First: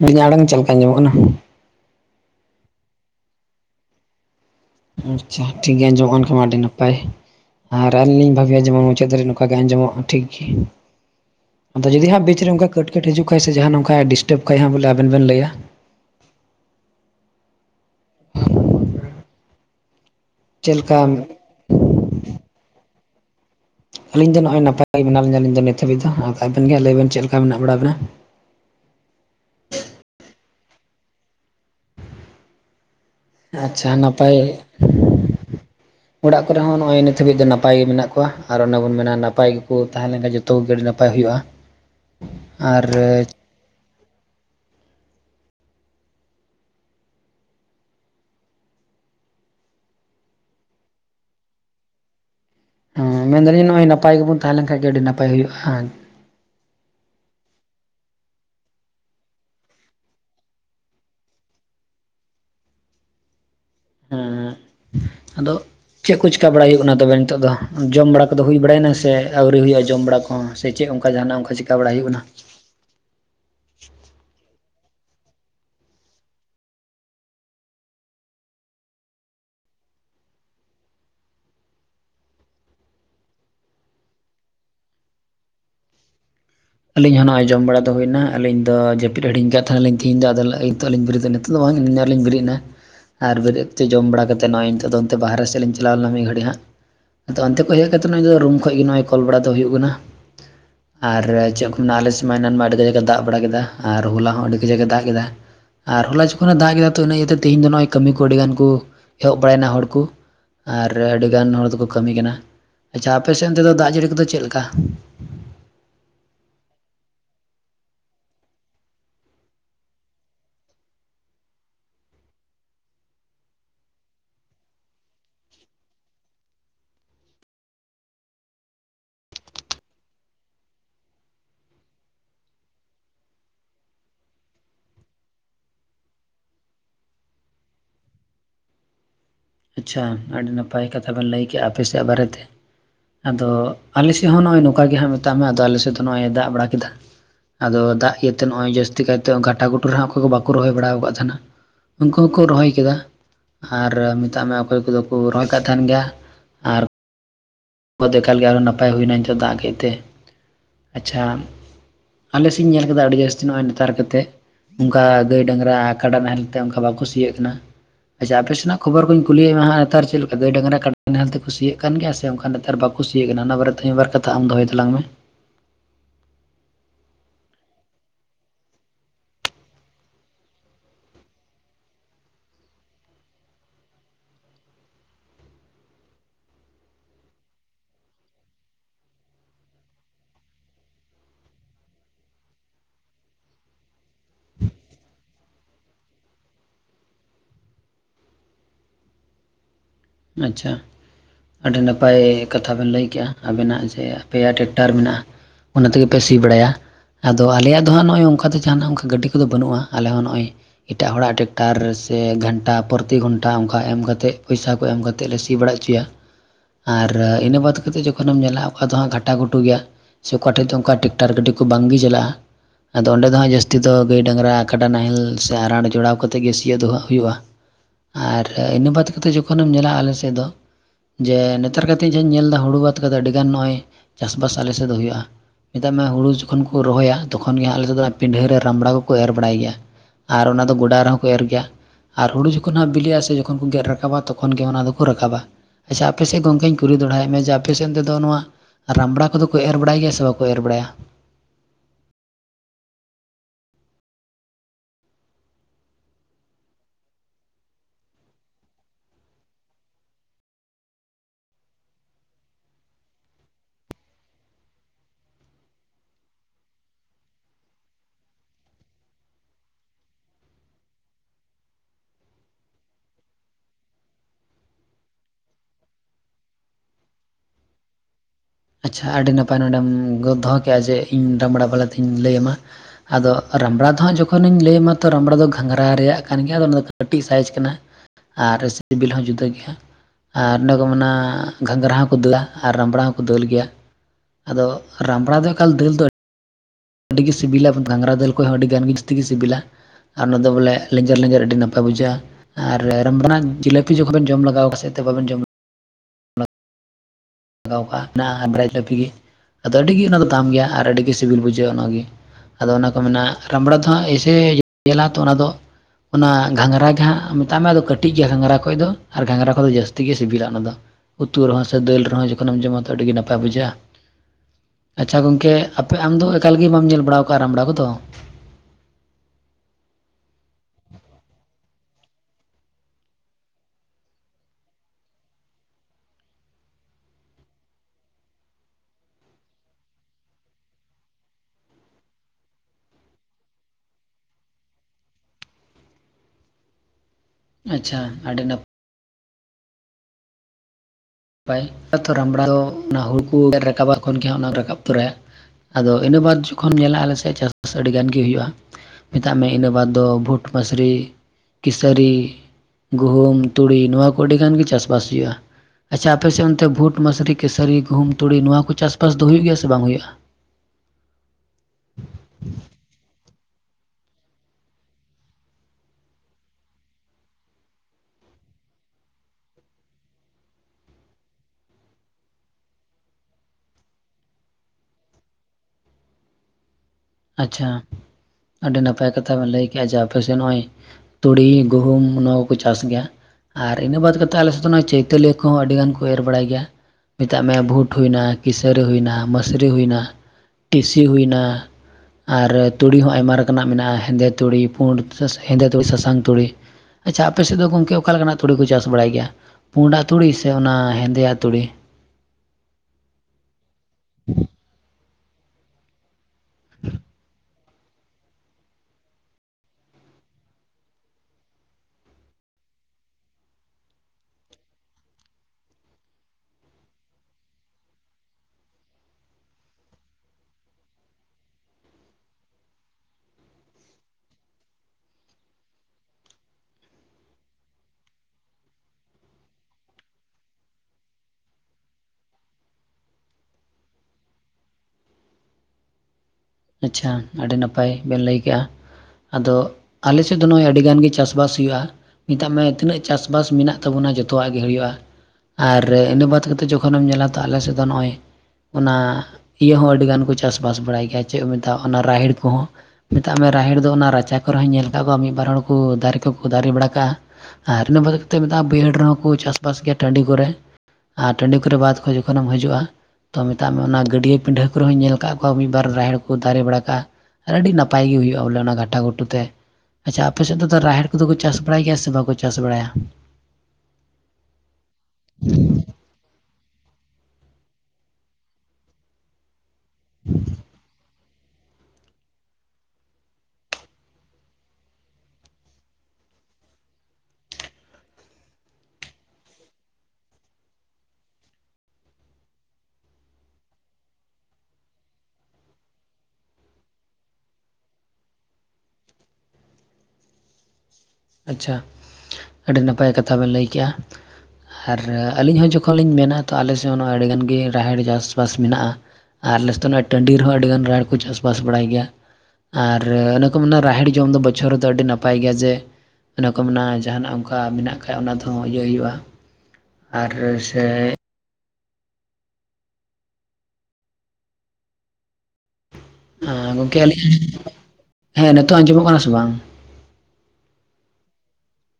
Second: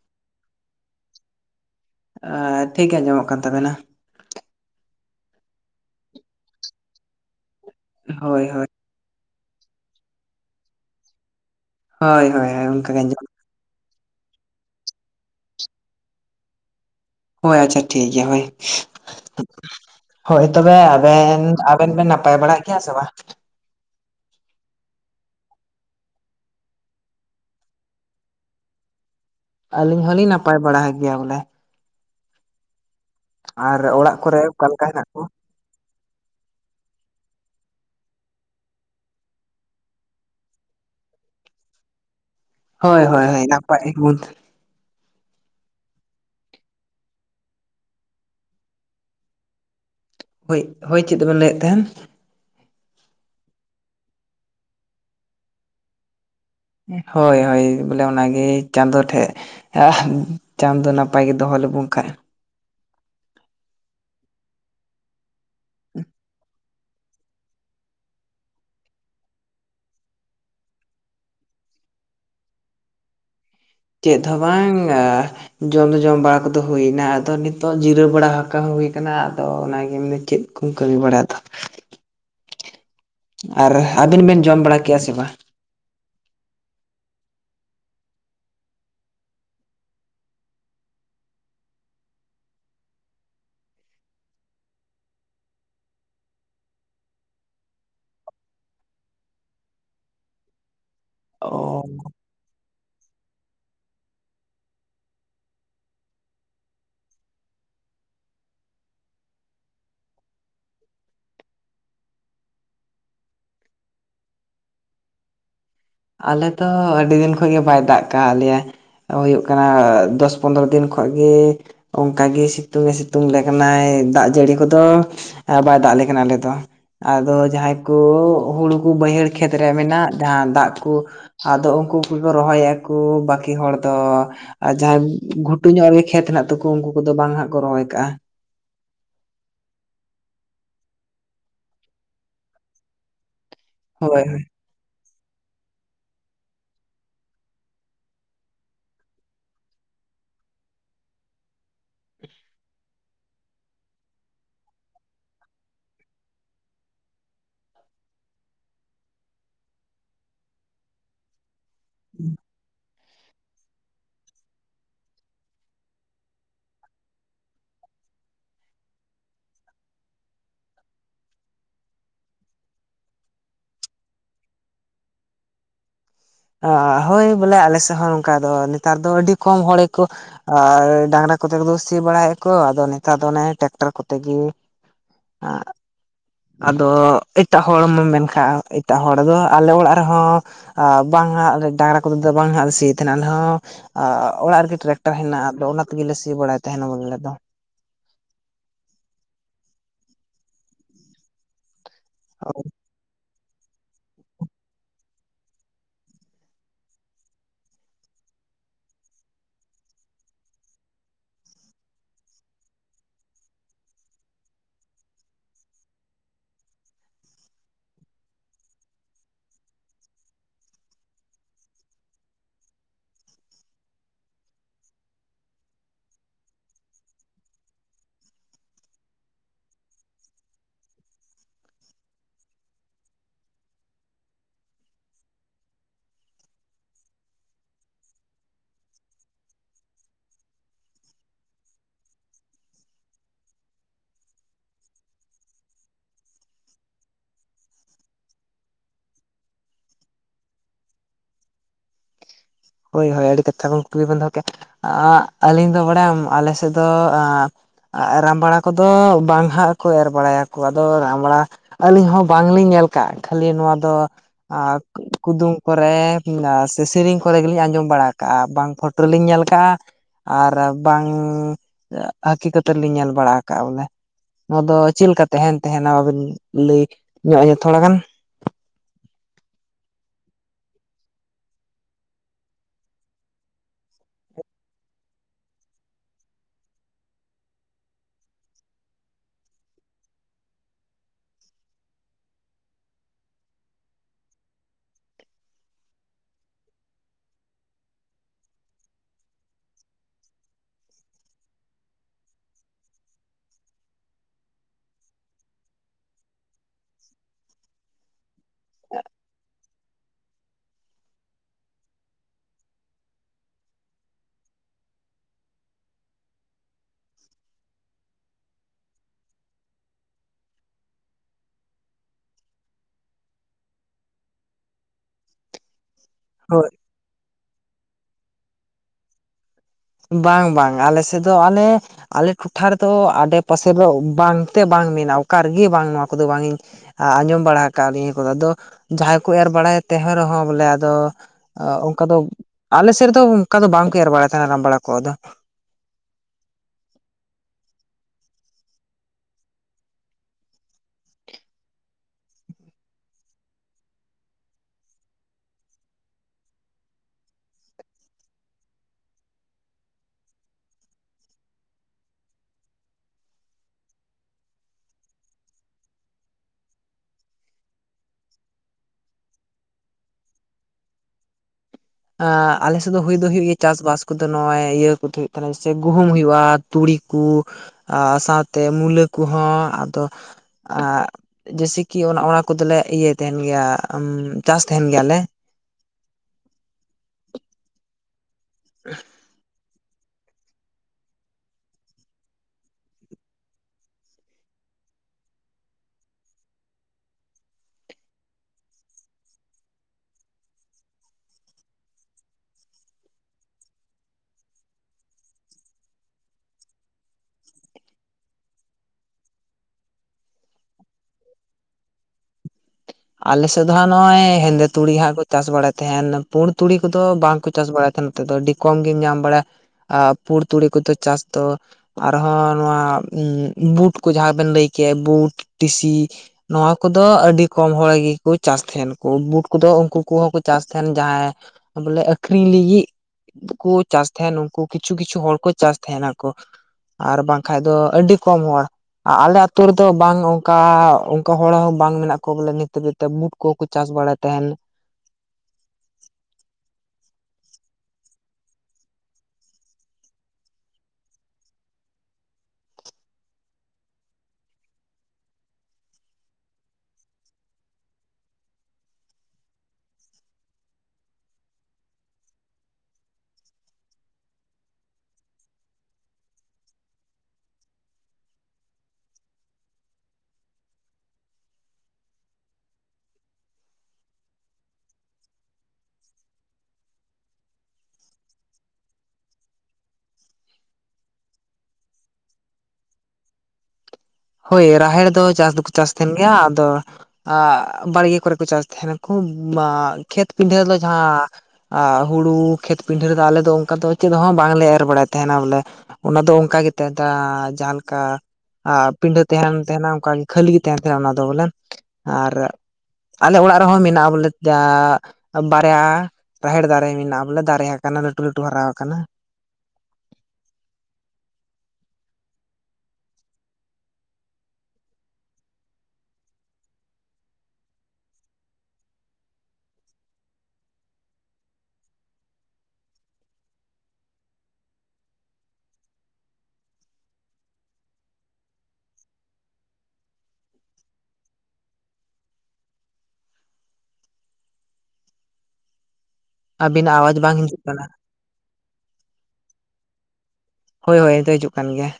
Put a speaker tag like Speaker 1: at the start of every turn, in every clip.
Speaker 1: ᱤᱧᱟᱜ ᱟᱲᱟᱝ ᱪᱮᱫ ᱞᱮᱠᱟ ᱟᱸᱡᱚᱢᱚᱜ ᱠᱟᱱᱟ
Speaker 2: ᱟᱨ ᱴᱷᱤᱠ ᱜᱮ ᱟᱸᱡᱚᱢᱚᱜ ᱠᱟᱱ ᱛᱟᱵᱮᱱᱟ
Speaker 1: ᱟᱪᱪᱷᱟ ᱴᱷᱤᱠᱜᱮ ᱟᱸᱡᱚᱢᱚᱜ ᱠᱟᱱ ᱠᱷᱟᱱ ᱢᱟ ᱟᱹᱰᱤ ᱱᱟᱯᱟᱭ ᱟᱨ ᱟᱞᱤᱧ
Speaker 2: ᱦᱳᱭ
Speaker 1: ᱵᱷᱟᱹᱵᱤᱭᱟ
Speaker 2: ᱦᱳᱭ
Speaker 1: ᱡᱮᱢᱚᱱ ᱢᱩᱪᱟᱹᱫ ᱫᱷᱟᱨᱤ ᱱᱚᱝᱠᱟ ᱚᱱᱠᱟ ᱟᱸᱡᱚᱢᱚᱜᱼᱟ ᱴᱷᱤᱠ ᱜᱮ ᱟᱫᱚ ᱡᱩᱫᱤ ᱦᱟᱜ
Speaker 2: ᱦᱳᱭ
Speaker 1: ᱵᱤᱪᱷᱨᱮ
Speaker 2: ᱦᱳᱭ ᱦᱳᱭ
Speaker 1: ᱚᱱᱠᱟ
Speaker 2: ᱜᱮ
Speaker 1: ᱠᱟᱴᱠᱟᱴ
Speaker 2: ᱟᱸᱡᱚᱢ
Speaker 1: ᱦᱤᱡᱩᱜ ᱦᱳᱭ ᱥᱮ ᱡᱟᱦᱟᱸ ᱱᱚᱝᱠᱟᱭ ᱰᱤᱥᱴᱟᱵᱽ ᱠᱷᱟᱡ ᱦᱟᱸᱜ ᱵᱚᱞᱮ ᱟᱵᱮᱱ ᱵᱮᱱ ᱞᱟᱹᱭᱟ
Speaker 2: ᱦᱳᱭ ᱟᱪᱪᱷᱟ ᱴᱷᱤᱠ ᱜᱮᱭᱟ ᱦᱳᱭ ᱦᱳᱭ ᱛᱚᱵᱮ
Speaker 1: ᱪᱮᱫ ᱞᱮᱠᱟ
Speaker 2: ᱟᱵᱮᱱ ᱟᱵᱤᱱ ᱵᱮᱱ ᱱᱟᱯᱟᱭ ᱵᱟᱲᱟᱜ ᱜᱮᱭᱟ ᱥᱮ ᱵᱟᱝ
Speaker 1: ᱟᱹᱞᱤᱧ ᱫᱚ ᱱᱚᱜᱼᱚᱭ ᱱᱟᱯᱟᱭ ᱜᱮ ᱢᱮᱱᱟᱜ ᱞᱤᱧᱟ ᱟᱞᱤᱧ ᱫᱚ ᱱᱤᱛ ᱦᱟᱹᱵᱤᱡ ᱫᱚ ᱟᱵᱮᱱ ᱜᱮ ᱞᱟᱹᱭ ᱵᱮᱱ ᱪᱮᱫ ᱞᱮᱠᱟ ᱢᱮᱱᱟᱜ ᱵᱟᱲᱟ ᱵᱮᱱᱟ
Speaker 2: ᱟᱹᱞᱤᱧ ᱦᱚᱞᱤᱧ ᱱᱟᱯᱟᱭ ᱵᱟᱲᱟ ᱜᱮᱭᱟ ᱵᱚᱞᱮ ᱟᱨ
Speaker 1: ᱟᱪᱪᱷᱟ
Speaker 2: ᱚᱲᱟᱜ ᱠᱚᱨᱮ
Speaker 1: ᱱᱟᱯᱟᱭ
Speaker 2: ᱚᱠᱟ ᱞᱮᱠᱟ ᱦᱮᱱᱟᱜ ᱠᱚᱣᱟ
Speaker 1: ᱚᱲᱟᱜ ᱠᱚᱨᱮᱦ ᱦᱚᱸ ᱱᱚᱜᱼᱚᱭ ᱱᱤᱛ ᱦᱟᱹᱵᱤᱡ ᱫᱚ ᱱᱟᱯᱟᱭ ᱜᱮ ᱢᱮᱱᱟᱜ ᱠᱚᱣᱟ ᱟᱨ ᱚᱱᱮ ᱵᱚᱱ ᱢᱮᱱᱟ ᱱᱟᱯᱟᱭ ᱜᱮᱠᱚ ᱛᱟᱦᱮ ᱞᱮᱱᱠᱷᱟᱱ ᱡᱚᱛ ᱛᱚ ᱟᱹᱰᱤ ᱱᱟᱯᱟᱭ ᱦᱩᱭᱩᱜᱼᱟ ᱟᱨ
Speaker 2: ᱦᱳᱭ ᱦᱳᱭ ᱱᱟᱯᱟᱭ [unintelligible] ᱦᱳᱭ ᱦᱳᱭ ᱪᱮᱫ ᱫᱚᱵᱤᱱ ᱞᱟᱹᱭᱮᱫ ᱛᱟᱦᱮᱱ
Speaker 1: ᱦᱮᱸ ᱢᱮᱱᱫᱟᱞᱤᱧ ᱱᱚᱜᱼᱚᱭ ᱱᱟᱯᱟᱭ ᱜᱮᱵᱚᱱ ᱛᱟᱦᱮᱸ ᱞᱮᱱ ᱠᱷᱟᱡ ᱜᱮ ᱟᱹᱰᱤ ᱱᱟᱯᱟᱭ ᱦᱩᱭᱩᱜᱼᱟ
Speaker 2: ᱦᱳᱭ ᱦᱳᱭ ᱵᱚᱞᱮ ᱚᱱᱟᱜᱮ ᱪᱟᱸᱫᱚ ᱴᱷᱮᱡ ᱦᱮᱸ ᱪᱟᱸᱫᱚ ᱱᱟᱯᱟᱭ ᱜᱮ ᱫᱚᱦᱚ ᱞᱮᱵᱚᱱ ᱠᱷᱟᱡ
Speaker 1: ᱦᱮᱸ ᱟᱫᱚ ᱪᱮᱫ ᱠᱚ ᱪᱤᱠᱟ ᱵᱟᱲᱟᱭ ᱦᱩᱭᱩᱜ ᱠᱟᱱᱟ ᱛᱚᱵᱮ ᱱᱤᱛᱚᱜ ᱫᱚ ᱡᱚᱢ ᱵᱟᱲᱟ ᱠᱚᱫᱚ ᱦᱩᱭ ᱵᱟᱲᱟᱭᱱᱟ ᱥᱮ ᱟᱹᱣᱨᱤ ᱦᱩᱭᱩᱜᱼᱟ ᱡᱚᱢ ᱵᱟᱲᱟ ᱠᱚᱦᱚᱸ ᱥᱮ ᱪᱮᱫ ᱚᱱᱠᱟ ᱡᱟᱦᱟᱱᱟᱜ ᱚᱱᱠᱟ ᱪᱤᱠᱟ ᱵᱟᱲᱟ ᱦᱩᱭᱩᱜ ᱠᱟᱱᱟ
Speaker 2: ᱪᱮᱫ ᱦᱚ ᱵᱟᱝ ᱡᱚᱢ ᱫᱚ ᱡᱚᱢ ᱵᱟᱲᱟ ᱠᱚᱫᱚ ᱦᱩᱭᱱᱟ ᱟᱫᱚ ᱱᱤᱛᱚᱜ ᱡᱤᱨᱟᱹᱣ ᱵᱟᱲᱟ ᱦᱟᱠᱟᱶ ᱦᱩᱭ ᱠᱟᱱᱟ ᱟᱫᱚ ᱚᱱᱟᱜᱮ ᱢᱮᱱᱫᱚ ᱪᱮᱫ [inaudible] ᱵᱟᱲᱟᱭ ᱫᱟ ᱟᱨ ᱟᱵᱤᱱ ᱵᱮᱱ ᱡᱚᱢ ᱵᱟᱲᱟ ᱠᱮᱜ-ᱟ ᱥᱮ ᱵᱟᱝ
Speaker 1: ᱟᱹᱞᱤᱧ ᱦᱚᱸ ᱱᱚᱜ-ᱚᱭ ᱡᱚᱢ ᱵᱟᱲᱟ ᱫᱚ ᱦᱩᱭᱱᱟ ᱟᱞᱤᱧ ᱫᱚ ᱡᱟᱹᱯᱤᱫ ᱦᱤᱲᱤᱧ ᱠᱟᱜ ᱛᱟᱦᱟᱞᱤᱧ ᱛᱮᱦᱮᱧ ᱫᱚ ᱟᱫᱚ ᱱᱤᱛᱚᱜ ᱞᱤᱧ ᱵᱤᱨᱮᱫ ᱮᱱᱟ ᱫᱚ ᱵᱟᱝ [unintelligible] ᱵᱮᱨᱮᱜᱱᱟ ᱟᱨ ᱵᱮᱨᱮᱫ ᱛᱮ ᱡᱚᱢ ᱵᱟᱲᱟ ᱠᱟᱛᱮᱫ ᱱᱚᱜᱼᱚᱭ ᱱᱤᱛᱚᱜ ᱫᱚ ᱚᱱᱛᱮ ᱵᱟᱦᱨᱮ ᱥᱮᱫ ᱤᱧ ᱪᱟᱞᱟᱣ ᱞᱮᱱᱟ ᱢᱤᱫ ᱜᱷᱟᱹᱲᱤᱡ ᱦᱟᱸᱜ ᱟᱫᱚ ᱚᱱᱛᱮ ᱠᱷᱚᱡ ᱦᱮᱡ ᱠᱟᱛᱮ ᱱᱚᱜᱼᱚᱭ ᱫᱚ ᱨᱩᱢ ᱠᱷᱚᱡ ᱜᱮ ᱱᱚᱜᱼᱚᱭ ᱠᱚᱞ ᱵᱟᱲᱟ ᱫᱚ ᱦᱩᱭᱩᱜ ᱠᱟᱱᱟ ᱟᱨ
Speaker 2: ᱚ
Speaker 1: ᱪᱮᱫ ᱠᱚ ᱢᱮᱱᱟ ᱟᱞᱮᱥᱮ ᱢᱟ ᱮᱱᱟᱱᱢᱟ ᱟᱹᱰᱤ ᱠᱟᱡᱟᱠᱮ ᱫᱟᱜ ᱵᱟᱲᱟ ᱠᱮᱫᱟ ᱟᱨ ᱦᱚᱞᱟ ᱦᱚᱸ ᱟᱹᱰᱤ ᱠᱟᱡᱟᱠᱮ ᱫᱟᱜ ᱠᱮᱫᱟ ᱟᱨ ᱦᱚᱞᱟ ᱡᱚᱠᱷᱚᱱᱮ ᱫᱟᱜ ᱠᱮᱫᱟ ᱛᱚ ᱤᱱᱟᱹ ᱤᱭᱟᱹᱛᱮ ᱛᱮᱦᱤᱧ ᱫᱚ ᱱᱚᱜᱼᱚᱭ ᱠᱟᱹᱢᱤ ᱠᱚ ᱟᱹᱰᱤᱜᱟᱱ ᱠᱚ ᱮᱦᱚᱵ ᱵᱟᱲᱟᱭᱱᱟ ᱦᱚᱲ ᱠᱚ ᱟᱨ ᱟᱹᱰᱤᱜᱟᱱ ᱦᱚᱲ ᱫᱚᱠᱚ ᱠᱟᱹᱢᱤ ᱠᱟᱱᱟ ᱟᱪᱪᱷᱟ ᱟᱯᱮ ᱥᱮᱫ ᱚᱱᱛᱮᱫᱚ ᱫᱟᱜ ᱡᱟᱹᱲᱤ ᱠᱚᱫᱚ ᱪᱮᱫ ᱞᱮᱠᱟ
Speaker 2: ᱟᱞᱮ ᱛᱚ ᱟᱹᱰᱤ ᱫᱤᱱ ᱠᱷᱚᱡ ᱜᱮ ᱵᱟᱭ ᱫᱟᱜ ᱠᱟᱜ ᱞᱮᱭᱟ ᱦᱩᱭᱩᱜ ᱠᱟᱱᱟ ᱫᱚᱥ ᱯᱚᱱᱨᱚ ᱫᱤᱱ ᱠᱷᱚᱡ ᱜᱮ ᱚᱱᱠᱟᱜᱮ ᱥᱤᱛᱩᱝᱮ ᱥᱤᱛᱩᱝ ᱞᱮ ᱠᱟᱱᱟᱭ ᱫᱟᱜ ᱡᱟᱹᱲᱤ ᱠᱚᱫᱚ ᱟᱨ ᱵᱟᱭ ᱫᱟᱜ ᱟᱞᱮ ᱠᱟᱱᱟ ᱟᱞᱮ ᱫᱚ ᱟᱫᱚ ᱡᱟᱦᱟᱸᱭ ᱠᱚ ᱦᱩᱲᱩ ᱠᱚ ᱵᱟᱹᱭᱦᱟᱹᱲ ᱠᱷᱮᱛᱨᱮ ᱢᱮᱱᱟᱜ ᱡᱟᱦᱟᱸ ᱫᱟᱜ ᱠᱚ [unintelligible] ᱟᱫᱚ ᱩᱱᱠᱩ ᱠᱚᱠᱚ ᱨᱚᱦᱚᱭᱟᱠᱚ ᱵᱟᱹᱠᱤ ᱦᱚᱲ ᱫᱚ ᱟᱨ ᱡᱟᱦᱟᱸᱭ ᱜᱷᱩᱴᱩ ᱧᱚᱜ ᱨᱮ ᱠᱷᱮᱛ ᱦᱮᱱᱟᱜ ᱛᱟᱠᱚ ᱩᱱᱠᱩ ᱠᱚᱫᱚ ᱵᱟᱝ ᱦᱟᱸᱜ ᱠᱚ ᱨᱚᱦᱚᱭ ᱠᱟᱜᱼᱟ
Speaker 1: ᱟᱪᱪᱷᱟ ᱟᱹᱰᱤ ᱱᱟᱯᱟᱭ ᱠᱟᱛᱷᱟ ᱵᱮᱱ ᱞᱟᱹᱭ ᱠᱮᱜᱼᱟ ᱟᱯᱮᱥᱮᱜ ᱵᱟᱨᱮᱛᱮ ᱟᱫᱚ
Speaker 2: ᱦᱳᱭ
Speaker 1: ᱟᱞᱮ
Speaker 2: ᱦᱳᱭ᱾
Speaker 1: ᱥᱮᱫ ᱦᱚᱸ ᱱᱚᱜ ᱚᱭ ᱱᱚᱝᱠᱟ ᱜᱮ ᱦᱟᱸᱜ ᱢᱮᱛᱟᱜ ᱢᱮ ᱟᱫᱚ ᱟᱞᱮᱥᱮᱫ ᱫᱚ ᱱᱚᱜᱼᱚᱭ ᱫᱟᱜ ᱵᱟᱲᱟ ᱠᱮᱫᱟ ᱟᱫᱚ ᱫᱟᱜ ᱤᱭᱟᱹᱛᱮ ᱱᱚᱜ ᱚᱭ ᱡᱟᱹᱥᱛᱤ ᱠᱟᱭᱛᱮ ᱜᱟᱴᱟ ᱜᱩᱴᱩ ᱨᱮᱦᱚᱸ ᱚᱠᱚᱭ ᱠᱚ ᱵᱟᱠᱚ ᱨᱚᱦᱚᱭ ᱵᱟᱲᱟ ᱠᱟᱫ ᱛᱟᱦᱮᱱᱟ ᱩᱱᱠᱩ ᱦᱚᱸᱠᱚ ᱨᱚᱦᱚᱭ ᱠᱮᱫᱟ ᱟᱨ ᱢᱮᱛᱟᱜ ᱢᱮ ᱚᱠᱚᱭ ᱠᱚᱫᱚ ᱠᱚ ᱨᱚᱦᱚᱭ ᱠᱟᱜ ᱛᱟᱦᱮᱱ ᱜᱮᱭᱟ ᱟᱨ ᱫᱚ ᱮᱠᱟᱞ ᱜᱮᱭᱟ ᱟᱨᱚ ᱱᱟᱯᱟᱭ ᱦᱩᱭᱱᱟ ᱱᱤᱛᱚᱜ ᱫᱟᱜ ᱠᱮᱫ ᱛᱮ ᱟᱪᱪᱷᱟ ᱟᱞᱮᱥᱮᱫ ᱤᱧ ᱧᱮᱞ ᱟᱹᱰᱤ ᱡᱟᱹᱥᱛᱤ ᱱᱚᱜᱼᱚᱭ ᱱᱮᱛᱟᱨ ᱠᱟᱛᱮᱜ ᱚᱱᱠᱟ ᱜᱟᱹᱭ ᱰᱟᱝᱨᱟ ᱠᱟᱰᱟ ᱱᱟᱦᱮᱞᱛᱮ ᱚᱱᱠᱟ ᱵᱟᱠᱚ ᱥᱤᱭᱟᱹᱜ ᱠᱟᱱᱟ ᱟᱪᱪᱷᱟ ᱟᱯᱮ ᱥᱮᱱᱟᱜ ᱠᱷᱚᱵᱚᱨ ᱠᱚᱧ ᱠᱩᱞᱤᱭᱮᱫ ᱢᱮ ᱦᱟᱜ ᱱᱮᱛᱟᱨ ᱪᱮᱫ ᱞᱮᱠᱟ ᱜᱟᱹᱭ ᱰᱟᱝᱨᱟ ᱠᱟᱰᱟ ᱱᱟᱦᱮᱞᱛᱮ ᱠᱩ ᱥᱤᱭᱮᱜ ᱠᱟᱱ ᱜᱮᱭᱟ ᱥᱮ ᱚᱱᱠᱟ ᱱᱮᱛᱟᱨ ᱵᱟᱠᱚ ᱥᱤᱭᱮᱜ ᱠᱟᱱᱟ ᱚᱱᱟ ᱵᱟᱨᱮᱛᱮ ᱢᱤᱫ ᱵᱟᱨ ᱠᱟᱛᱷᱟ ᱟᱢ ᱫᱚᱦᱚᱭ ᱛᱟᱞᱟᱝ ᱢᱮ
Speaker 2: ᱦᱳᱭ ᱵᱚᱞᱮ ᱟᱞᱮ ᱥᱮᱫ ᱦᱚᱸ ᱱᱚᱝᱠᱟ ᱫᱚ ᱱᱮᱛᱟᱨ ᱫᱚ ᱟᱹᱰᱤ ᱠᱚᱢ ᱦᱚᱲ ᱜᱮᱠᱚ ᱟᱨ ᱰᱟᱝᱨᱟ ᱠᱚᱛᱮ ᱠᱚᱫᱚ ᱥᱤ ᱵᱟᱲᱟᱭᱮᱜ ᱟᱠᱚ ᱟᱫᱚ ᱱᱮᱛᱟᱨ ᱫᱚ ᱚᱱᱮ ᱴᱮᱠᱴᱟᱨ ᱠᱚᱛᱮ ᱜᱮ [unintelligible] ᱟᱫᱚ ᱮᱴᱟᱜ ᱦᱚᱲᱢ ᱢᱮᱱᱠᱷᱟᱱ ᱮᱴᱟᱜ ᱦᱚᱲ ᱫᱚ ᱟᱞᱮ ᱚᱲᱟᱜ ᱨᱮᱦᱚᱸ ᱵᱟᱝ ᱦᱟᱜ ᱟᱞᱮ ᱰᱟᱝᱨᱟ ᱠᱚᱫᱚ ᱫᱚ ᱵᱟᱝ ᱦᱟᱸᱜ ᱞᱮ ᱥᱤᱭᱮᱫ ᱛᱟᱦᱮᱱᱟ ᱟᱞᱮᱦᱚᱸ ᱚᱲᱟᱜ ᱨᱮᱜᱮ ᱴᱨᱟᱠᱴᱟᱨ ᱦᱮᱱᱟᱜᱼᱟ ᱟᱫᱚ ᱚᱱᱟ ᱛᱮᱜᱮ ᱥᱤ ᱵᱟᱲᱟᱭ ᱛᱟᱦᱮᱱᱟ ᱵᱚᱞᱮ ᱫᱚ
Speaker 1: ᱟᱪᱪᱷᱟ ᱟᱹᱰᱤ ᱱᱟᱯᱟᱭ ᱠᱟᱛᱷᱟ ᱵᱮᱱ ᱞᱟᱹᱭ ᱠᱮᱜᱼᱟ ᱟᱵᱮᱱᱟᱜ ᱡᱮ ᱟᱯᱮᱭᱟᱜ ᱴᱮᱠᱴᱟᱨ ᱢᱮᱱᱟᱜᱼᱟ ᱚᱱᱟ ᱛᱮᱜᱮ ᱯᱮ ᱥᱤ ᱵᱟᱲᱟᱭᱟ ᱟᱫᱚ ᱟᱞᱮᱭᱟᱜ ᱫᱚ ᱦᱟᱸᱜ ᱱᱚᱜᱼᱚᱭ ᱚᱱᱠᱟ ᱡᱟᱦᱟᱱᱟᱜ ᱚᱱᱠᱟ ᱜᱟᱹᱰᱤ ᱠᱚᱫᱚ ᱵᱟᱹᱱᱩᱜᱼᱟ ᱟᱞᱮ ᱦᱚᱸ ᱱᱚᱜ ᱚᱭ ᱮᱴᱟᱜ ᱦᱚᱲᱟᱜ ᱴᱨᱟᱠᱴᱟᱨ ᱥᱮ ᱜᱷᱚᱱᱴᱟ ᱯᱨᱚᱛᱤ ᱜᱷᱚᱱᱴᱟ ᱚᱱᱠᱟ ᱮᱢ ᱠᱟᱛᱮ ᱯᱚᱭᱥᱟ ᱠᱚ ᱠᱚ ᱮᱢ ᱠᱟᱛᱮᱫ ᱞᱮ ᱥᱤ ᱵᱟᱲᱟ ᱚᱪᱚᱭᱟ ᱟᱨ ᱤᱱᱟᱹ ᱵᱟᱫ ᱠᱟᱛᱮᱫ ᱡᱚᱠᱷᱚᱱᱮᱢ ᱧᱮᱞᱟ ᱚᱠᱟ ᱫᱚ ᱦᱟᱸᱜ ᱜᱷᱟᱴᱟ ᱜᱷᱩᱴᱩ ᱜᱮᱭᱟ ᱥᱮ ᱚᱠᱟ ᱴᱷᱮᱱ ᱫᱚ ᱚᱱᱠᱟ ᱴᱠᱴᱟᱨ ᱜᱟᱹᱰᱤ ᱠᱚ ᱵᱟᱝᱜᱮ ᱪᱟᱞᱟᱜᱼᱟ ᱟᱫᱚ ᱚᱸᱰᱮ ᱫᱚ ᱦᱟᱸᱜ ᱡᱟᱹᱥᱛᱤ ᱫᱚ ᱜᱟᱹᱭ ᱰᱟᱝᱨᱟ ᱠᱟᱰᱟ ᱱᱟᱦᱮᱞ ᱥᱮ ᱟᱨᱴ ᱡᱚᱲᱟᱣ ᱠᱟᱛᱮ ᱜᱮ ᱥᱤᱭᱳᱜ ᱫᱚᱦᱟᱜ ᱦᱩᱭᱩᱜᱼᱟ ᱟᱨ ᱤᱱᱟᱹ ᱵᱟᱫ ᱠᱟᱛᱮᱫ ᱡᱚᱠᱷᱚᱱᱮᱢ ᱧᱮᱞᱟ ᱟᱞᱮ ᱥᱮᱫ ᱫᱚ ᱡᱮ ᱱᱮᱛᱟᱨ ᱠᱟᱛᱮᱜ ᱡᱟᱦᱟᱸ ᱤᱧ ᱧᱮᱞ ᱮᱫᱟ ᱦᱩᱲᱩ ᱵᱟᱫ ᱠᱟᱛᱮᱫ ᱟᱹᱰᱤ ᱜᱟᱱ ᱱᱚᱜ ᱚᱭ ᱪᱟᱥᱵᱟᱥ ᱟᱞᱮ ᱥᱮᱫ ᱫᱚ ᱦᱩᱭᱩᱜᱼᱟ ᱢᱮᱛᱟᱜ ᱢᱮ ᱦᱩᱲᱩ ᱡᱚᱠᱷᱚᱱ ᱠᱚ ᱨᱚᱦᱚᱭᱟ ᱛᱚᱠᱷᱚᱱ ᱜᱮ ᱟᱞᱮᱥᱮᱫ ᱫᱚ ᱚᱱᱟ ᱯᱤᱰᱷᱟᱹᱮ ᱨᱟᱢᱵᱟᱲᱟ ᱠᱚᱠᱚ ᱮᱨ ᱵᱟᱲᱟᱭ ᱜᱮᱭᱟ ᱟᱨ ᱚᱱᱟ ᱫᱚ ᱜᱚᱰᱟ ᱨᱮᱦᱚᱸ ᱠᱚ ᱮᱨ ᱜᱮᱭᱟ ᱟᱨ ᱦᱩᱲᱩ ᱡᱚᱠᱷᱚᱱ ᱦᱟᱸᱜ ᱵᱤᱞᱤᱜᱼᱟ ᱥᱮ ᱡᱚᱠᱷᱚᱱ ᱠᱚ ᱜᱮᱫ ᱨᱟᱠᱟᱵᱟ ᱛᱚᱠᱷᱚᱱ ᱛᱚᱠᱷᱚᱱ ᱜᱮ ᱚᱱᱟ ᱫᱚᱠᱚ ᱨᱟᱠᱟᱵᱟ ᱟᱪᱪᱷᱟ ᱟᱯᱮ ᱥᱮᱫ ᱜᱚᱝᱠᱧ ᱠᱩᱞᱤ ᱫᱚᱲᱟᱭᱮᱫ ᱢᱮᱭᱟ ᱡᱮ ᱟᱯᱮ ᱥᱮᱫ ᱛᱮᱫᱚ ᱱᱚᱣᱟ ᱨᱟᱢᱲᱟ ᱠᱚᱫᱚ ᱠᱚ ᱮᱨ ᱵᱟᱲᱟᱭ ᱜᱮᱭᱟ ᱥᱮ ᱵᱟᱠᱚ ᱮᱨ ᱵᱟᱲᱟᱭᱟ
Speaker 2: ᱦᱳᱭ ᱦᱳᱭ ᱟᱹᱰᱤ ᱠᱟᱛᱷᱟ [unintelligible] ᱟᱹᱞᱤᱧ ᱫᱚ ᱵᱟᱲᱟᱭᱟᱢ ᱟᱞᱮ ᱥᱮᱫ ᱫᱚ ᱨᱟᱢᱵᱟᱲᱟ ᱠᱚᱫᱚ ᱵᱟᱝ ᱦᱟᱸᱜ ᱠᱚ ᱮᱨ ᱵᱟᱲᱟᱭᱟᱠᱚ ᱟᱫᱚ ᱨᱟᱢᱵᱟᱲᱟ ᱟᱹᱞᱤᱧ ᱦᱚᱸ ᱵᱟᱝᱞᱤᱧ ᱧᱮᱞ ᱠᱟᱜ ᱠᱷᱟᱹᱞᱤ ᱱᱚᱣᱟ ᱫᱚ ᱟᱨ ᱠᱩᱫᱩᱢ ᱠᱚᱨᱮ ᱥᱮ ᱥᱮᱨᱮᱧ ᱠᱚ ᱠᱚᱨᱮ ᱜᱮᱞᱤᱧ ᱟᱸᱡᱚᱢ ᱵᱟᱲᱟ ᱠᱟᱜᱼᱟ ᱵᱟᱝ ᱯᱷᱳᱚᱴᱳ ᱞᱤᱧ ᱧᱮᱞ ᱠᱟᱜᱼᱟ ᱟᱨ ᱵᱟᱝ ᱦᱟᱹᱠᱤ ᱠᱟᱛᱮ ᱞᱤᱧ ᱧᱮᱞ ᱵᱟᱲᱟ ᱟᱠᱟᱜᱼᱟ ᱵᱚᱞᱮ ᱱᱚᱣᱟ ᱫᱚ ᱪᱮᱫ ᱞᱮᱠᱟ ᱛᱟᱦᱮᱱ ᱛᱟᱦᱮᱸ ᱱᱚᱣᱟᱵᱤᱱ ᱞᱟᱹᱭ ᱧᱚᱜᱼᱟᱹ ᱛᱷᱚᱲᱟ ᱜᱟᱱ
Speaker 1: ᱟᱪᱪᱷᱟ ᱟᱹᱰᱤ ᱱᱟᱯᱟᱭ ᱱᱚᱸᱰᱮᱢ ᱫᱚᱦᱚ ᱠᱮᱜᱼᱟ ᱡᱮ ᱤᱧ ᱫᱟᱢᱲᱟ ᱵᱟᱞᱮ ᱛᱤᱧ ᱞᱟᱹᱭ ᱟᱢᱟ ᱟᱫᱚ ᱨᱟᱢᱲᱟ ᱫᱚ ᱦᱟᱸᱜ ᱡᱚᱠᱷᱚᱱᱤᱧ ᱞᱟᱹᱭ ᱟᱢᱟ ᱛᱚ ᱨᱟᱢᱲᱟ ᱫᱚ ᱜᱷᱟᱸᱜᱽᱨᱟ ᱨᱮᱭᱟᱜ ᱠᱟᱱ ᱜᱮᱭᱟ ᱟᱫᱚ ᱚᱱᱟ ᱫᱚ ᱠᱟᱹᱴᱤᱡ ᱥᱟᱭᱤᱡᱽ ᱠᱟᱱᱟ ᱟᱨ ᱥᱤ ᱥᱤᱵᱤᱞ ᱦᱚᱸ ᱡᱩᱫᱟᱹ ᱜᱮᱭᱟ ᱟᱨ ᱚᱸᱰᱮ ᱠᱚ ᱢᱮᱱᱟ ᱜᱷᱟᱸᱜᱨᱟ ᱦᱚᱸ ᱠᱚ ᱫᱟᱹᱞ ᱟᱨ ᱨᱟᱢᱵᱲᱟ ᱦᱚᱸ ᱫᱟᱹᱞ ᱜᱮᱭᱟ ᱟᱫᱚ ᱨᱟᱢᱲᱟ ᱫᱚ ᱮᱠᱟᱞ ᱫᱟᱹᱞ ᱫᱚ ᱟᱹᱰᱤ ᱜᱮ ᱥᱤᱵᱤᱞᱟ ᱜᱷᱟᱝᱨᱟ ᱫᱟᱹᱞ ᱠᱷᱚᱱ ᱦᱚᱸᱚᱸ ᱟᱹᱰᱤ ᱜᱟᱱ ᱜᱮ ᱡᱟᱹᱥᱛᱤᱜ ᱜᱮ ᱥᱤᱵᱤᱞᱟ ᱟᱨ ᱚᱱᱟ ᱫᱚ ᱵᱚᱞᱮ ᱞᱮᱸᱡᱮᱨ ᱞᱮᱸᱡᱮᱨ ᱟᱹᱰᱤ ᱱᱟᱯᱟᱭ ᱵᱩᱡᱷᱟᱹᱜᱼᱟ ᱟᱨ [unintelligible] ᱡᱤᱞᱟᱹᱯᱤ ᱡᱚᱠᱷᱚᱱ ᱵᱮᱱ ᱡᱚᱢ ᱞᱮᱟᱜᱟᱣ ᱵᱟᱵᱮᱱ ᱡᱚᱢ ᱞᱮ ᱞᱟᱜᱟᱣ ᱠᱟᱜ ᱢᱮᱱᱟᱜᱼᱟ ᱞᱯᱤ ᱜᱮ [unintelligible] ᱟᱫᱚ ᱟᱹᱰᱤᱜᱮ ᱚᱱᱟ ᱫᱚ ᱫᱟᱢ ᱜᱮᱭᱟ ᱟᱨ ᱟᱹᱰᱤᱜᱮ ᱥᱤᱵᱤᱞ ᱵᱩᱡᱷᱟᱹᱜᱼᱟ ᱚᱱᱟᱜᱮ ᱟᱫᱚ ᱚᱱᱟ ᱠᱚ ᱢᱮᱱᱟ ᱨᱟᱢᱲᱟ ᱫᱚᱦᱟᱸᱜ ᱮᱭᱥᱮ ᱧᱮᱞᱟ ᱛᱚ ᱚᱱᱟ ᱫᱚ ᱚᱱᱟ ᱜᱷᱟᱸᱝᱨᱟ ᱜᱮ ᱦᱟᱸᱜ ᱢᱮᱛᱟᱜ ᱢᱮ ᱟᱫᱚ ᱠᱟᱹᱴᱤᱡ ᱜᱮᱭᱟ ᱜᱷᱟᱸᱝᱨᱟ ᱠᱷᱚᱱ ᱫᱚ ᱟᱨ ᱜᱷᱟᱸᱝᱨᱟ ᱠᱷᱚᱱ ᱫᱚ ᱡᱟᱹᱥᱛᱤ ᱜᱮ ᱥᱤᱵᱤᱞᱟ ᱚᱱᱟ ᱫᱚ ᱩᱛᱩ ᱨᱮᱚᱸ ᱥᱮ ᱫᱟᱹᱞ ‌ᱨᱮᱦᱚ ᱚᱮᱢ ᱡᱚᱢᱟ ᱛᱚ ᱟᱹᱰᱤ ᱱᱟᱯᱟᱭ ᱵᱩᱡᱷᱟᱹᱜᱼᱟ ᱟᱪᱪᱷᱟ ᱜᱚᱝᱠᱮ ᱟᱯᱮ ᱟᱢ ᱫᱚ
Speaker 2: ᱦᱳᱭ
Speaker 1: ᱮᱠᱟᱞᱜᱮ ᱵᱟᱢ ᱧᱮᱞ ᱵᱟᱲᱟ ᱠᱟ ᱨᱟᱢᱲᱟᱜ ᱠᱚ ᱫᱚ
Speaker 2: ᱵᱟᱝ ᱵᱟᱝ ᱟᱞᱮ ᱥᱮᱫ ᱫᱚ ᱟᱞᱮ ᱟᱞᱮ ᱴᱚᱴᱷᱟ ᱨᱮᱫᱚ ᱟᱰᱮ ᱯᱟᱥᱮ ᱫᱚ ᱵᱟᱝᱛᱮ ᱵᱟᱝ ᱢᱮ ᱚᱠᱟᱨᱜᱮ ᱵᱟᱝ ᱱᱚᱣᱟ ᱠᱚᱫᱚ ᱵᱟᱝ ᱤᱧ ᱟᱸᱡᱚᱢ ᱵᱟᱲᱟ ᱠᱟᱜ ᱱᱤᱭᱟᱹ ᱠᱚᱫᱚ ᱡᱟᱦᱟᱸᱭ ᱠᱚ ᱮᱨ ᱵᱟᱲᱟᱭ ᱛᱟᱦᱮᱸ ᱨᱮᱦᱚᱸ ᱵᱚᱞᱮ ᱟᱫᱚ ᱚᱱᱠᱟ ᱫᱚ ᱟᱞᱮ ᱥᱮᱫ ᱨᱮᱫᱚ ᱚᱱᱠᱟ ᱫᱚ ᱵᱟᱝ ᱠᱚ ᱮᱨ ᱵᱟᱲᱟᱭᱮᱫ ᱛᱟᱦᱮᱱᱟ ᱨᱟᱢᱵᱟᱲᱟ ᱠᱚ ᱫᱚ
Speaker 1: ᱟᱪᱪᱷᱟ ᱟᱹᱰᱤ ᱱᱟᱯᱟᱭ ᱱᱟᱯᱟᱭ ᱛᱚ ᱨᱟᱢᱲᱟ ᱫᱚ ᱚᱱᱟ ᱦᱩᱲᱩ ᱨᱟᱠᱟᱵᱟ ᱠᱷᱚᱱ ᱜᱮᱟᱸᱜ ᱚᱱᱟ ᱨᱟᱠᱟᱵ ᱛᱚᱨᱟᱭᱟ ᱟᱫᱚ ᱤᱱᱟᱹ ᱵᱟᱫ ᱡᱚᱠᱷᱚᱱ ᱧᱮᱞᱟ ᱟᱞᱮ ᱥᱮᱫ ᱪᱟᱥᱵᱟᱥ ᱟᱹᱰᱤ ᱜᱟᱱ ᱜᱮ ᱦᱩᱭᱩᱜᱼᱟ ᱢᱮᱛᱟᱜ ᱢᱮ ᱤᱱᱟᱹ ᱵᱟᱫᱽ ᱫᱚ ᱵᱷᱩᱴ ᱢᱟᱹᱥᱨᱤ ᱠᱮᱥᱟᱹᱨᱤ ᱜᱩᱦᱩᱢ ᱛᱩᱲᱤ ᱱᱚᱣᱟ ᱠᱚ ᱟᱹᱰᱤ ᱜᱟᱱ ᱜᱮ ᱪᱟᱥᱵᱟᱥ ᱦᱩᱭᱩᱜᱼᱟ ᱟᱪᱪᱷᱟ ᱟᱯᱮᱥᱮᱫ ᱚᱱᱛᱮ ᱵᱷᱩᱴ ᱢᱟᱥᱨᱤ ᱠᱥᱟᱹᱨᱤ ᱜᱷᱩᱢ ᱛᱩᱲᱤ ᱱᱚᱣᱟ ᱠᱚ ᱪᱟᱥᱵᱟᱥ ᱫᱚ ᱦᱩᱭᱩᱜ ᱜᱮᱭᱟ ᱥᱮ ᱵᱟᱝ ᱦᱩᱭᱩᱜᱼᱟ
Speaker 2: ᱟᱸ ᱟᱞᱮᱥᱮᱫ ᱫᱚ ᱦᱩᱭ ᱫᱚ ᱦᱩᱭᱩᱜ ᱜᱮ ᱪᱟᱥᱵᱟᱥ ᱠᱚᱫᱚ ᱱᱚᱜᱼᱚᱭ ᱤᱭᱟᱹ ᱠᱚᱫᱚ ᱦᱩᱭᱩᱜ ᱛᱟᱦᱮᱱᱟ ᱡᱮᱭᱥᱮ ᱜᱩᱦᱩᱢ ᱦᱩᱭᱩᱜᱼᱟ ᱛᱩᱲᱤ ᱠᱚ [inaudible] ᱟᱨ ᱥᱟᱶᱛᱮ ᱢᱩᱞᱟᱹ ᱠᱚᱦᱚᱸ ᱟᱫᱚ ᱟᱸ [inaudible] ᱡᱮᱮᱥᱮ ᱠᱤ ᱚᱱᱟ ᱚᱱᱟ ᱠᱚᱫᱚᱞᱮ ᱤᱭᱟᱹᱭ ᱛᱟᱦᱮᱱ ᱜᱮᱭᱟ [unintelligible] ᱪᱟᱥ ᱛᱟᱦᱮᱱ ᱜᱮᱭᱟᱞᱮ
Speaker 1: ᱟᱪᱪᱷᱟ [inaudible] ᱟᱹᱰᱤ ᱱᱟᱯᱟᱭ ᱠᱟᱛᱷᱟ ᱵᱮᱱ ᱞᱟᱹᱭ ᱠᱮᱜᱼᱟ ᱡᱮ ᱟᱯᱮᱥ ᱱᱚᱜᱼᱚᱭ ᱛᱩᱲᱤ ᱜᱩᱦᱩᱢ ᱱᱚᱣᱟ ᱠᱚ ᱪᱟᱥ ᱜᱮᱭᱟ ᱟᱨ ᱤᱱᱟᱹ ᱵᱟᱫ ᱠᱟᱛᱮᱫ ᱟᱞᱮ ᱥᱮᱫ ᱫᱚ ᱱᱚᱜ ᱪᱟ. ᱭᱛᱟ. ᱞᱤ ᱠᱚᱦᱚᱸ ᱟᱹᱰᱤᱜᱟᱱ ᱠᱚ ᱮᱨ ᱵᱟᱲᱟᱭ ᱜᱮᱭᱟ ᱢᱮᱛᱟᱜ ᱢᱮ ᱵᱷᱩᱴ ᱦᱩᱭᱱᱟ ᱠᱤᱥᱟᱹᱨᱤ ᱦᱩᱭᱱᱟ ᱢᱟᱥᱨᱤ ᱦᱩᱭᱱᱟ ᱴᱤᱥᱤ ᱦᱩᱭᱱᱟ ᱟᱨ ᱛᱩᱲᱤ ᱦᱚᱸ ᱟᱭᱢᱟ ᱨᱮᱠᱟᱱᱟᱜ ᱢᱮᱱᱟᱜᱼᱟ ᱦᱮᱸᱫᱮ ᱛᱩᱲᱤ ᱯᱩᱰ [unintelligible] ᱦᱮᱸᱫᱮ ᱛᱩᱲᱤ ᱥᱟᱥᱟᱝ ᱛᱩᱲᱤ ᱟᱪᱪᱷᱟ ᱟᱯᱮ ᱥᱮᱫ ᱫᱚ ᱜᱚᱝᱠᱮ ᱚᱠᱟ ᱞᱮᱠᱟᱱᱟᱜ ᱛᱩᱲᱤ ᱠᱚ ᱪᱟᱥ ᱵᱟᱲᱟᱭ ᱜᱮᱭᱟ ᱯᱩᱸᱰᱟ-ᱜ ᱛᱩᱲᱤ ᱥᱮ ᱚᱱᱟ ᱦᱮᱸᱫᱮᱭᱟᱼᱜ ᱛᱩᱲᱤ
Speaker 2: [inaudible] ᱟᱞᱮᱥᱮᱫ ᱫᱚᱦᱟᱜ ᱱᱚᱼᱚᱭ ᱦᱮᱸᱫᱮ ᱛᱩᱲᱤ ᱦᱟᱸᱜ ᱠᱚ ᱪᱟᱥ ᱵᱟᱲᱟᱭ ᱛᱟᱦᱮᱱ ᱯᱩᱲ ᱛᱩᱲᱤ ᱠᱚᱫᱚ ᱵᱟᱝᱠᱚ ᱪᱟᱥ ᱵᱟᱲᱟᱭ ᱛᱟᱦᱮᱸᱱ ᱱᱚᱛᱮ ᱫᱚ ᱟᱹᱰᱤ ᱠᱚᱢ ᱜᱤᱧ ᱧᱟᱢ ᱵᱟᱲᱟᱭ ᱟ ᱯᱩᱲ ᱛᱩᱲᱤ ᱠᱚᱫᱚ ᱪᱟᱥ ᱫᱚ ᱟᱨᱦᱚᱸ ᱱᱚᱣᱟ [unintelligible] ᱵᱩᱴ ᱠᱚ ᱡᱟᱦᱟᱸ ᱵᱮᱱ ᱞᱟᱹᱭ ᱠᱮ-ᱟ ᱵᱩᱴ ᱴᱤᱥᱤ ᱱᱚᱣᱟ ᱠᱚᱫᱚ ᱟᱹᱰᱤ ᱠᱚᱢ ᱦᱚᱲ ᱜᱮᱠᱚ ᱪᱟᱥ ᱛᱟᱦᱮᱱ ᱠᱚ ᱵᱩᱴ ᱠᱚᱫᱚ ᱩᱱᱠᱩ ᱠᱚᱦᱚᱸᱠᱚ ᱪᱟᱥ ᱛᱟᱦᱮᱱ ᱡᱟᱦᱟᱸᱭ ᱵᱚᱞᱮ ᱟᱠᱷᱨᱤᱧ ᱞᱟᱹᱜᱤᱫ ᱵᱟᱠᱩ ᱪᱟᱥ ᱛᱟᱦᱮᱱ ᱩᱱᱠᱩ ᱠᱤᱪᱷᱩ ᱠᱤᱪᱷᱩ ᱦᱚᱲ ᱠᱚ ᱪᱟᱥ ᱛᱟᱦᱮᱱᱟᱠᱚ ᱟᱨ ᱵᱟᱝᱠᱷᱟᱱ ᱫᱚ ᱟᱹᱰᱤ ᱠᱚᱢ ᱦᱚᱲ ᱟᱞᱮ ᱟᱹᱛᱩ ᱨᱮᱫᱚ ᱵᱟᱝ ᱚᱱᱠᱟ ᱚᱱᱠᱟ ᱦᱚᱲ ᱦᱚᱸ ᱵᱟᱝ ᱢᱮᱱᱟᱜ ᱠᱚ ᱵᱚᱞᱮ ᱱᱤᱛ ᱦᱟᱹᱵᱤᱡᱛᱮ ᱵᱩᱴ ᱠᱚᱦᱚᱸ ᱠᱚ ᱪᱟᱥ ᱵᱟᱲᱟᱭ ᱛᱟᱦᱮᱱ
Speaker 1: ᱟᱪᱪᱷᱟ ᱟᱹᱰᱤ ᱱᱟᱯᱟᱭ ᱵᱮᱱ ᱞᱟᱹᱭ ᱠᱮᱜᱼᱟ ᱟᱫᱚ ᱟᱞᱮ ᱥᱮᱫ ᱫᱚ ᱱᱚᱜᱼᱚᱭ ᱟᱹᱰᱤ ᱜᱟᱱ ᱜᱮ ᱪᱟᱥᱵᱟᱥ ᱦᱩᱭᱩᱜᱼᱟ ᱢᱮᱛᱟᱜ ᱢᱮ ᱛᱤᱱᱟᱹᱜ ᱪᱟᱥᱵᱟᱥ ᱢᱮᱱᱟᱜ ᱛᱟᱵᱚᱱᱟ ᱡᱚᱛᱚᱣᱟᱜ ᱜᱮ ᱦᱩᱭᱩᱜᱼᱟ ᱟᱨ ᱤᱱᱟᱹ ᱵᱟᱫ ᱠᱟᱛᱮᱫ ᱡᱚᱠᱷᱚᱱᱮᱢ ᱧᱮᱞᱟ ᱛᱚ ᱟᱞᱮ ᱥᱮᱫ ᱫᱚ ᱱᱚᱜᱼᱚᱭ ᱚᱱᱟ ᱤᱭᱟᱹ ᱦᱚᱸ ᱟᱹᱰᱤᱜᱟᱱ ᱠᱚ ᱪᱟᱥ ᱵᱟᱥ ᱵᱟᱲᱟᱭ ᱜᱮᱭᱟ ᱪᱮᱫ ᱠᱚ ᱢᱮᱛᱟᱜᱼᱟ ᱚᱱᱟ ᱨᱟᱦᱮᱲ ᱠᱚᱦᱚᱸ ᱢᱮᱛᱟᱜ ᱢᱮ ᱨᱟᱦᱮᱲ ᱫᱚ ᱚᱱᱟ ᱨᱟᱪᱟ ᱠᱚᱨᱮ ᱦᱚᱸᱧ ᱧᱮᱞ ᱠᱟᱜ ᱠᱚᱣᱟ ᱢᱤᱫ ᱵᱟᱨ ᱦᱚᱲ ᱠᱚ ᱫᱟᱨᱮ ᱠᱚᱠᱚ ᱫᱟᱨᱮ ᱵᱟᱲᱟ ᱠᱟᱜᱼᱟ ᱟᱨ ᱤᱱᱟᱹ ᱵᱟᱫ ᱠᱟᱛᱮᱫ ᱢᱮᱛᱟᱜ ᱵᱟᱹᱭᱦᱟᱹᱲ ᱨᱮᱦᱚᱸ ᱠᱚ ᱪᱟᱥᱵᱟᱥ ᱜᱮᱭᱟ ᱴᱟᱺᱰᱤ ᱠᱚᱨᱮ ᱟᱨ ᱴᱟᱺᱰᱤ ᱠᱚᱨᱮ ᱵᱟᱫ ᱠᱷᱚᱱ ᱡᱚᱠᱷᱚᱱᱮᱢ ᱦᱤᱡᱩᱜᱼᱟ ᱛᱚ ᱢᱮᱛᱟᱜ ᱢᱮ ᱚᱱᱟ ᱜᱟᱹᱰᱭᱟᱹ ᱯᱤᱰᱷᱟᱹ ᱠᱚᱨᱮ ᱦᱚᱧ ᱧᱮᱞ ᱟᱠᱟᱫ ᱠᱚᱣᱟ ᱢᱤᱫ ᱵᱟᱨ ᱨᱟᱦᱮᱲ ᱠᱚ ᱠᱚ ᱫᱟᱨᱮ ᱵᱟᱲᱟ ᱠᱟᱜᱼᱟ ᱟᱨ ᱟᱹᱰᱤ ᱱᱟᱯᱟᱭ ᱜᱮ ᱦᱩᱭᱩᱜᱼᱟ ᱵᱚᱞᱮ ᱚᱱᱟ ᱜᱷᱟᱴᱟ ᱜᱷᱩᱴᱩ ᱛᱮ ᱟᱪᱪᱷᱟ ᱟᱯᱮ ᱥᱮᱫ ᱫᱚ ᱨᱟᱦᱮᱲ ᱠᱚᱫᱚ ᱠᱚ ᱪᱟᱥ ᱵᱟᱲᱟᱭ ᱜᱮᱭᱟ ᱥᱮ ᱵᱟᱠᱚ ᱪᱟᱥ ᱵᱟᱲᱟᱭᱟ
Speaker 2: ᱦᱳᱭ ᱨᱟᱦᱮᱲ ᱫᱚ ᱪᱟᱥ ᱫᱚᱠᱚ ᱪᱟᱥ ᱛᱟᱦᱮᱱ ᱜᱮᱭᱟ ᱟᱫᱚ ᱟ ᱵᱟᱲᱜᱮ ᱠᱚᱨᱮ ᱠᱚ ᱪᱟᱥ ᱛᱟᱦᱮᱱᱟᱠᱚ [unintelligible] ᱠᱷᱮᱛ ᱯᱤᱰᱷᱟᱹ ᱫᱚ ᱡᱟᱦᱟᱸ ᱟ ᱦᱩᱲᱩ ᱠᱷᱮᱛ ᱯᱤᱰᱷᱟᱹ ᱨᱮᱫᱚ ᱟᱞᱮ ᱫᱚ ᱚᱱᱠᱟ ᱫᱚ ᱪᱮᱫ ᱦᱚᱸ ᱵᱟᱝᱞᱮ ᱮᱨ ᱵᱟᱲᱟᱭᱮᱫ ᱛᱟᱦᱮᱱᱟ ᱵᱚᱞᱮ ᱚᱱᱟ ᱫᱚ ᱚᱱᱠᱟ ᱜᱮ ᱛᱟᱦᱮᱱ ᱛᱟᱦᱮᱸᱟ ᱡᱟᱦᱟᱸᱞᱮᱠᱟ [unintelligible] ᱯᱤᱰᱟᱹ ᱛᱟᱦᱮᱱ ᱛᱟᱦᱮᱱᱟ ᱚᱱᱠᱟᱜᱮ ᱠᱷᱟᱹᱞᱤ ᱜᱮ ᱛᱟᱦᱮᱱ ᱛᱟᱦᱮᱱᱟ ᱚᱱᱟ ᱫᱚ ᱵᱚᱞᱮ ᱟᱨ ᱟᱞᱮ ᱚᱲᱟᱜ ᱨᱮᱦᱚᱸ ᱢᱮᱱᱟᱜᱼᱟ ᱵᱚᱞᱮ [unintelligible] ᱵᱟᱨᱭᱟ ᱨᱟᱦᱮᱲ ᱫᱟᱨᱮ ᱢᱮᱱᱟᱜᱼᱟ ᱵᱚᱞᱮ ᱫᱟᱨᱮ ᱟᱠᱟᱱᱟ ᱞᱟᱹᱴᱩ ᱞᱟᱹᱴᱩ ᱦᱟᱨᱟ ᱟᱠᱟᱱᱟ
Speaker 1: ᱟᱪᱪᱷᱟ [unintelligible] ᱟᱹᱰᱤ ᱱᱟᱯᱟᱭ ᱠᱟᱛᱷᱟ ᱵᱮᱱ ᱞᱟᱹᱭ ᱠᱮᱜᱼᱟ ᱟᱨ ᱟᱹᱞᱤᱧ ᱦᱚᱸ ᱡᱚᱠᱷᱚᱱ ᱞᱤᱧ ᱢᱮᱱᱟ ᱛᱚ ᱟᱞᱮ ᱥᱮᱫ ᱦᱚᱸ ᱟᱹᱰᱤᱜᱟᱱ ᱜᱮ ᱨᱟᱦᱮᱲ ᱪᱟᱥ ᱵᱟᱥ ᱢᱮᱱᱟᱜᱼᱟ ᱟᱨᱞᱮᱥ ᱫᱚ ᱴᱟᱺᱰᱤ ᱨᱮᱦᱚᱸ ᱟᱹᱰᱤ ᱜᱟᱱ ᱨᱟᱦᱮᱲ ᱠᱚ ᱪᱟᱥ ᱵᱟᱥ ᱵᱟᱲᱟᱭ ᱜᱮᱭᱟ ᱟᱨ ᱤᱱᱟᱹ ᱠᱚ ᱢᱮᱱᱟ ᱨᱟᱦᱮᱲ ᱡᱚᱢ ᱫᱚ ᱵᱚᱪᱷᱚᱨ ᱨᱮᱫᱚ ᱟᱹᱰᱤ ᱱᱟᱯᱟᱭ ᱜᱮᱭᱟ ᱡᱮ ᱚᱱᱟ ᱠᱚ ᱢᱮᱱᱟ ᱡᱟᱦᱟᱱᱟᱜ ᱚᱱᱠᱟ ᱢᱮᱱᱟᱜ ᱠᱷᱟᱱ ᱚᱱᱟ ᱛᱮᱦᱚᱸ ᱤᱭᱟᱹ ᱦᱩᱭᱩᱜᱼᱟ ᱟᱨ ᱥᱮ [unintelligible]
Speaker 2: ᱟᱹᱵᱤᱱᱟᱜ
Speaker 1: ᱜᱚᱝᱠᱮ
Speaker 2: ᱟᱣᱟᱡᱽ
Speaker 1: ᱟᱹᱞᱤᱧ
Speaker 2: ᱵᱟᱝ
Speaker 1: ᱧᱟᱜ
Speaker 2: ᱦᱤᱡᱩᱜ ᱠᱟᱱᱟ
Speaker 1: [inaudible] ᱦᱮᱸ ᱱᱤᱛᱚᱜ ᱟᱸᱡᱚᱢᱚᱜ ᱠᱟᱱᱟ ᱥᱮ ᱵᱟᱝ
Speaker 2: ᱦᱳᱭ ᱦᱳᱭ ᱱᱤᱛᱚᱜ ᱦᱤᱡᱩᱜ ᱠᱟᱱ ᱜᱮᱭᱟ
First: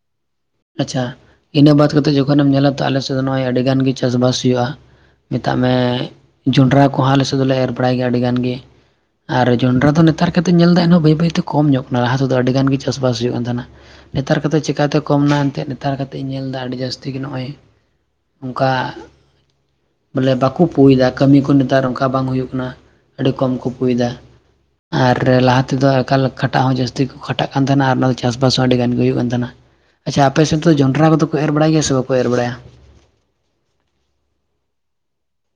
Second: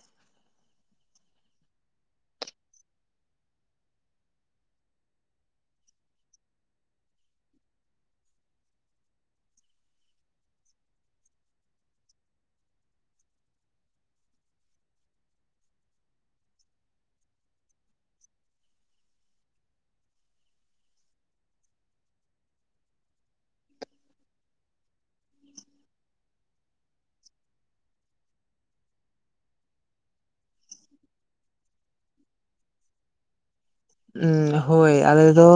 Speaker 1: ᱟᱪᱪᱷᱟ [inaudible] ᱤᱱᱟᱹ ᱵᱟᱫ ᱠᱟᱛᱮᱫ ᱡᱚᱠᱷᱚᱱᱮᱢ ᱧᱮᱞᱟ ᱛᱚ ᱟᱞᱮ ᱥᱮᱫ ᱫᱚ ᱱᱚᱜᱚᱭ ᱟᱹᱰᱤ ᱜᱟᱱ ᱜᱮ ᱪᱟᱥ ᱵᱟᱥ ᱦᱩᱭᱩᱜᱼᱟ ᱢᱮᱛᱟᱜ ᱢᱮ ᱡᱚᱱᱰᱨᱟ ᱠᱚᱦᱚᱸ ᱟᱞᱮ ᱥᱮᱫ ᱫᱚᱞᱮ ᱮᱨ ᱵᱟᱲᱟᱭ ᱜᱮᱭᱟ ᱟᱹᱰᱤ ᱜᱟᱱ ᱜᱮ ᱾ ᱟᱨ ᱡᱚᱱᱰᱨᱟ ᱫᱚ ᱱᱮᱛᱟᱨ ᱠᱟᱛᱮᱫ ᱧᱮᱞ ᱮᱫᱟ ᱮᱱᱦᱚᱸ ᱵᱟᱹᱭ ᱵᱟᱹᱭᱛᱮ ᱠᱚᱢ ᱧᱚᱜ ᱠᱟᱱᱟ ᱞᱟᱦᱟ ᱥᱮᱫ ᱫᱚ ᱟᱹᱰᱤᱜᱟᱱ ᱜᱮ ᱪᱟᱥᱵᱟᱥ ᱦᱩᱭᱩᱜ ᱠᱟᱱ ᱛᱟᱦᱮᱱᱟ ᱾ ᱱᱮᱛᱟᱨ ᱠᱟᱛᱮᱫ ᱪᱤᱠᱟᱛᱮ? ᱠᱚᱢ ᱮᱱᱟ ᱮᱱᱛᱮᱫ ᱱᱮᱛᱟᱨ ᱠᱟᱛᱮ ᱤᱧ ᱧᱮᱞ ᱮᱫᱟ ᱟᱹᱰᱤ ᱡᱟᱹᱥᱛᱤ ᱜᱮ ᱱᱚᱜᱼᱚᱭ ᱚᱱᱠᱟ ᱾ ᱵᱚᱞᱮ ᱵᱟᱠᱚ ᱯᱳᱭᱫᱟ ᱠᱟᱢᱤ ᱠᱚ ᱱᱮᱛᱟᱨ ᱚᱱᱠᱟ ᱵᱟᱝ ᱦᱳᱭᱚᱜ ᱠᱟᱱᱟ ᱟᱹᱰᱤ ᱠᱚᱢ ᱠᱚ ᱯᱩᱭᱮᱫᱟ ᱾ ᱟᱨ ᱞᱟᱦᱟ ᱛᱮᱫᱚ ᱮᱠᱟᱞ ᱠᱷᱟᱴᱟᱜ ᱦᱚᱸ ᱡᱟᱹᱥᱛᱤ ᱠᱚ ᱠᱷᱟᱴᱟᱜ ᱠᱟᱱ ᱛᱟᱦᱮᱱᱟ ᱟᱨ ᱚᱱᱟ ᱫᱚ ᱪᱟᱥᱵᱟᱥ ᱦᱚᱸ ᱟᱹᱰᱤ ᱜᱟᱱ ᱜᱮ ᱦᱩᱭᱩᱜ ᱠᱟᱱ ᱛᱟᱦᱮᱱᱟ ᱾ ᱟᱪᱪᱷᱟ ᱟᱯᱮ ᱥᱮᱫ ᱫᱚ ᱡᱚᱱᱰᱟᱨᱟ ᱠᱚᱫᱚ ᱠᱚ ᱮᱨ ᱵᱟᱲᱟᱭ ᱜᱮᱭᱟ ᱥᱮ ᱵᱟᱠᱚ ᱮᱨ ᱵᱟᱲᱟᱭᱟ?
Speaker 2: ᱦᱳᱭ ᱟᱞᱮ ᱫᱚ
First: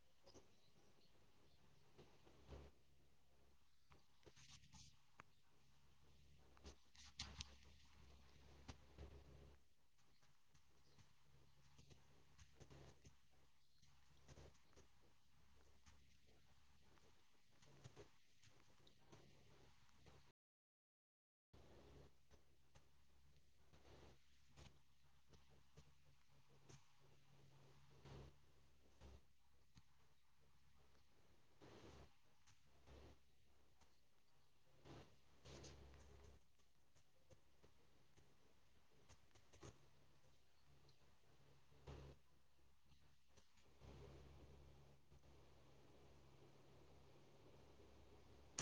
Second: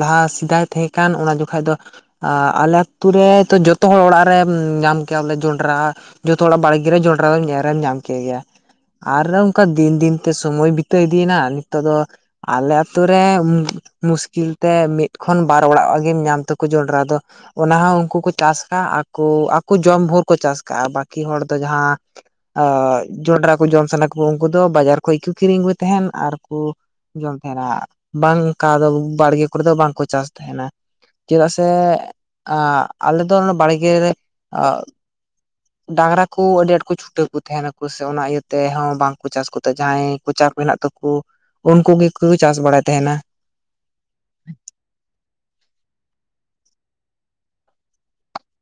Speaker 2: ᱞᱟᱦᱟ ᱥᱮᱫᱟᱭ ᱛᱟᱦᱮᱸ ᱠᱟᱱ ᱚᱱᱟ ᱡᱚᱠᱷᱟᱡ ᱫᱚ ᱟᱞᱮ ᱟᱹᱛᱩ ᱨᱮ ᱡᱚᱛᱚ ᱦᱚᱲ ᱚᱲᱟᱜ ᱨᱮᱢ ᱧᱟᱢ ᱠᱮᱭᱟ ᱵᱚᱞᱮ ᱡᱚᱱᱰᱟᱨᱟ ᱾ ᱡᱚᱛᱚ ᱦᱚᱲᱟᱜ ᱵᱟᱲᱜᱮ ᱨᱮ ᱡᱚᱱᱰᱟᱨᱟ ᱮᱨ ᱮᱢ ᱧᱟᱢ ᱠᱮᱜᱮᱭᱼᱟ ᱾ ᱟᱨ ᱚᱝᱠᱟ ᱫᱤᱱ ᱫᱤᱱ ᱛᱮ ᱥᱚᱢᱳᱭ ᱵᱤᱛᱟᱹ ᱤᱫᱤ ᱮᱱᱟ ᱱᱤᱛᱚᱜ ᱫᱚ ᱟᱞᱮ ᱟᱹᱛᱳ ᱨᱮ ᱢᱩᱥᱠᱤᱞ ᱛᱮ ᱢᱤᱫ ᱠᱷᱚᱱ ᱵᱟᱨ ᱚᱲᱟᱜ ᱜᱮᱢ ᱧᱟᱢ ᱛᱟᱠᱚ ᱡᱚᱱᱰᱟᱨᱟ ᱫᱚ ᱾ ᱚᱱᱟ ᱦᱚᱸ ᱩᱱᱠᱩ ᱠᱚ ᱪᱟᱥ ᱠᱟᱜᱼᱟ ᱟᱠᱚ ᱟᱠᱚ ᱡᱚᱢ ᱵᱷᱳᱨ ᱠᱚ ᱪᱟᱥ ᱠᱟᱜᱼᱟ ᱵᱟᱹᱠᱤ ᱦᱚᱲ ᱫᱚ ᱡᱟᱸᱦᱟ ᱾ ᱡᱚᱱᱰᱟᱨᱟ ᱠᱚ ᱡᱚᱢ ᱥᱟᱱᱟ ᱠᱩ ᱩᱱᱠᱩ ᱫᱚ ᱵᱟᱡᱟᱨ ᱠᱷᱚᱱ ᱠᱚ ᱠᱤᱨᱤᱧ ᱟᱜᱩᱭ ᱛᱟᱦᱮᱱ ᱟᱨ ᱠᱩ ᱡᱚᱢ ᱛᱟᱦᱮᱱᱟ ᱵᱟᱝ ᱠᱟ ᱫᱚ ᱵᱟᱲᱜᱮ ᱠᱚᱨᱮ ᱫᱚ ᱵᱟᱝ ᱠᱚ ᱪᱟᱥ ᱛᱟᱦᱮᱱᱟ ᱾ ᱪᱮᱫᱟᱜ ᱥᱮ ᱟᱞᱮ ᱫᱚ ᱵᱟᱲᱜᱮ ᱨᱮ [unintelligible] ᱰᱟᱝᱨᱟ ᱠᱚ ᱟᱹᱰᱤ ᱟᱸᱴ ᱠᱚ ᱪᱷᱩᱴᱟᱹᱣ ᱠᱚ ᱛᱟᱦᱮᱱᱟ ᱠᱚ ᱥᱮ ᱚᱱᱟ ᱤᱭᱟᱹ ᱛᱮᱦᱚᱸ ᱵᱟᱝ ᱠᱚ ᱪᱟᱥ ᱠᱚᱛᱮ ᱡᱟᱸᱦᱟᱭ ᱾ ᱯᱚᱪᱟᱨ ᱦᱮᱸᱱᱟᱜ ᱛᱟᱠᱩ ᱩᱱᱠᱩ ᱜᱮᱠᱚ ᱪᱟᱥ ᱵᱟᱲᱟᱭ ᱛᱟᱦᱮᱱᱟ ᱾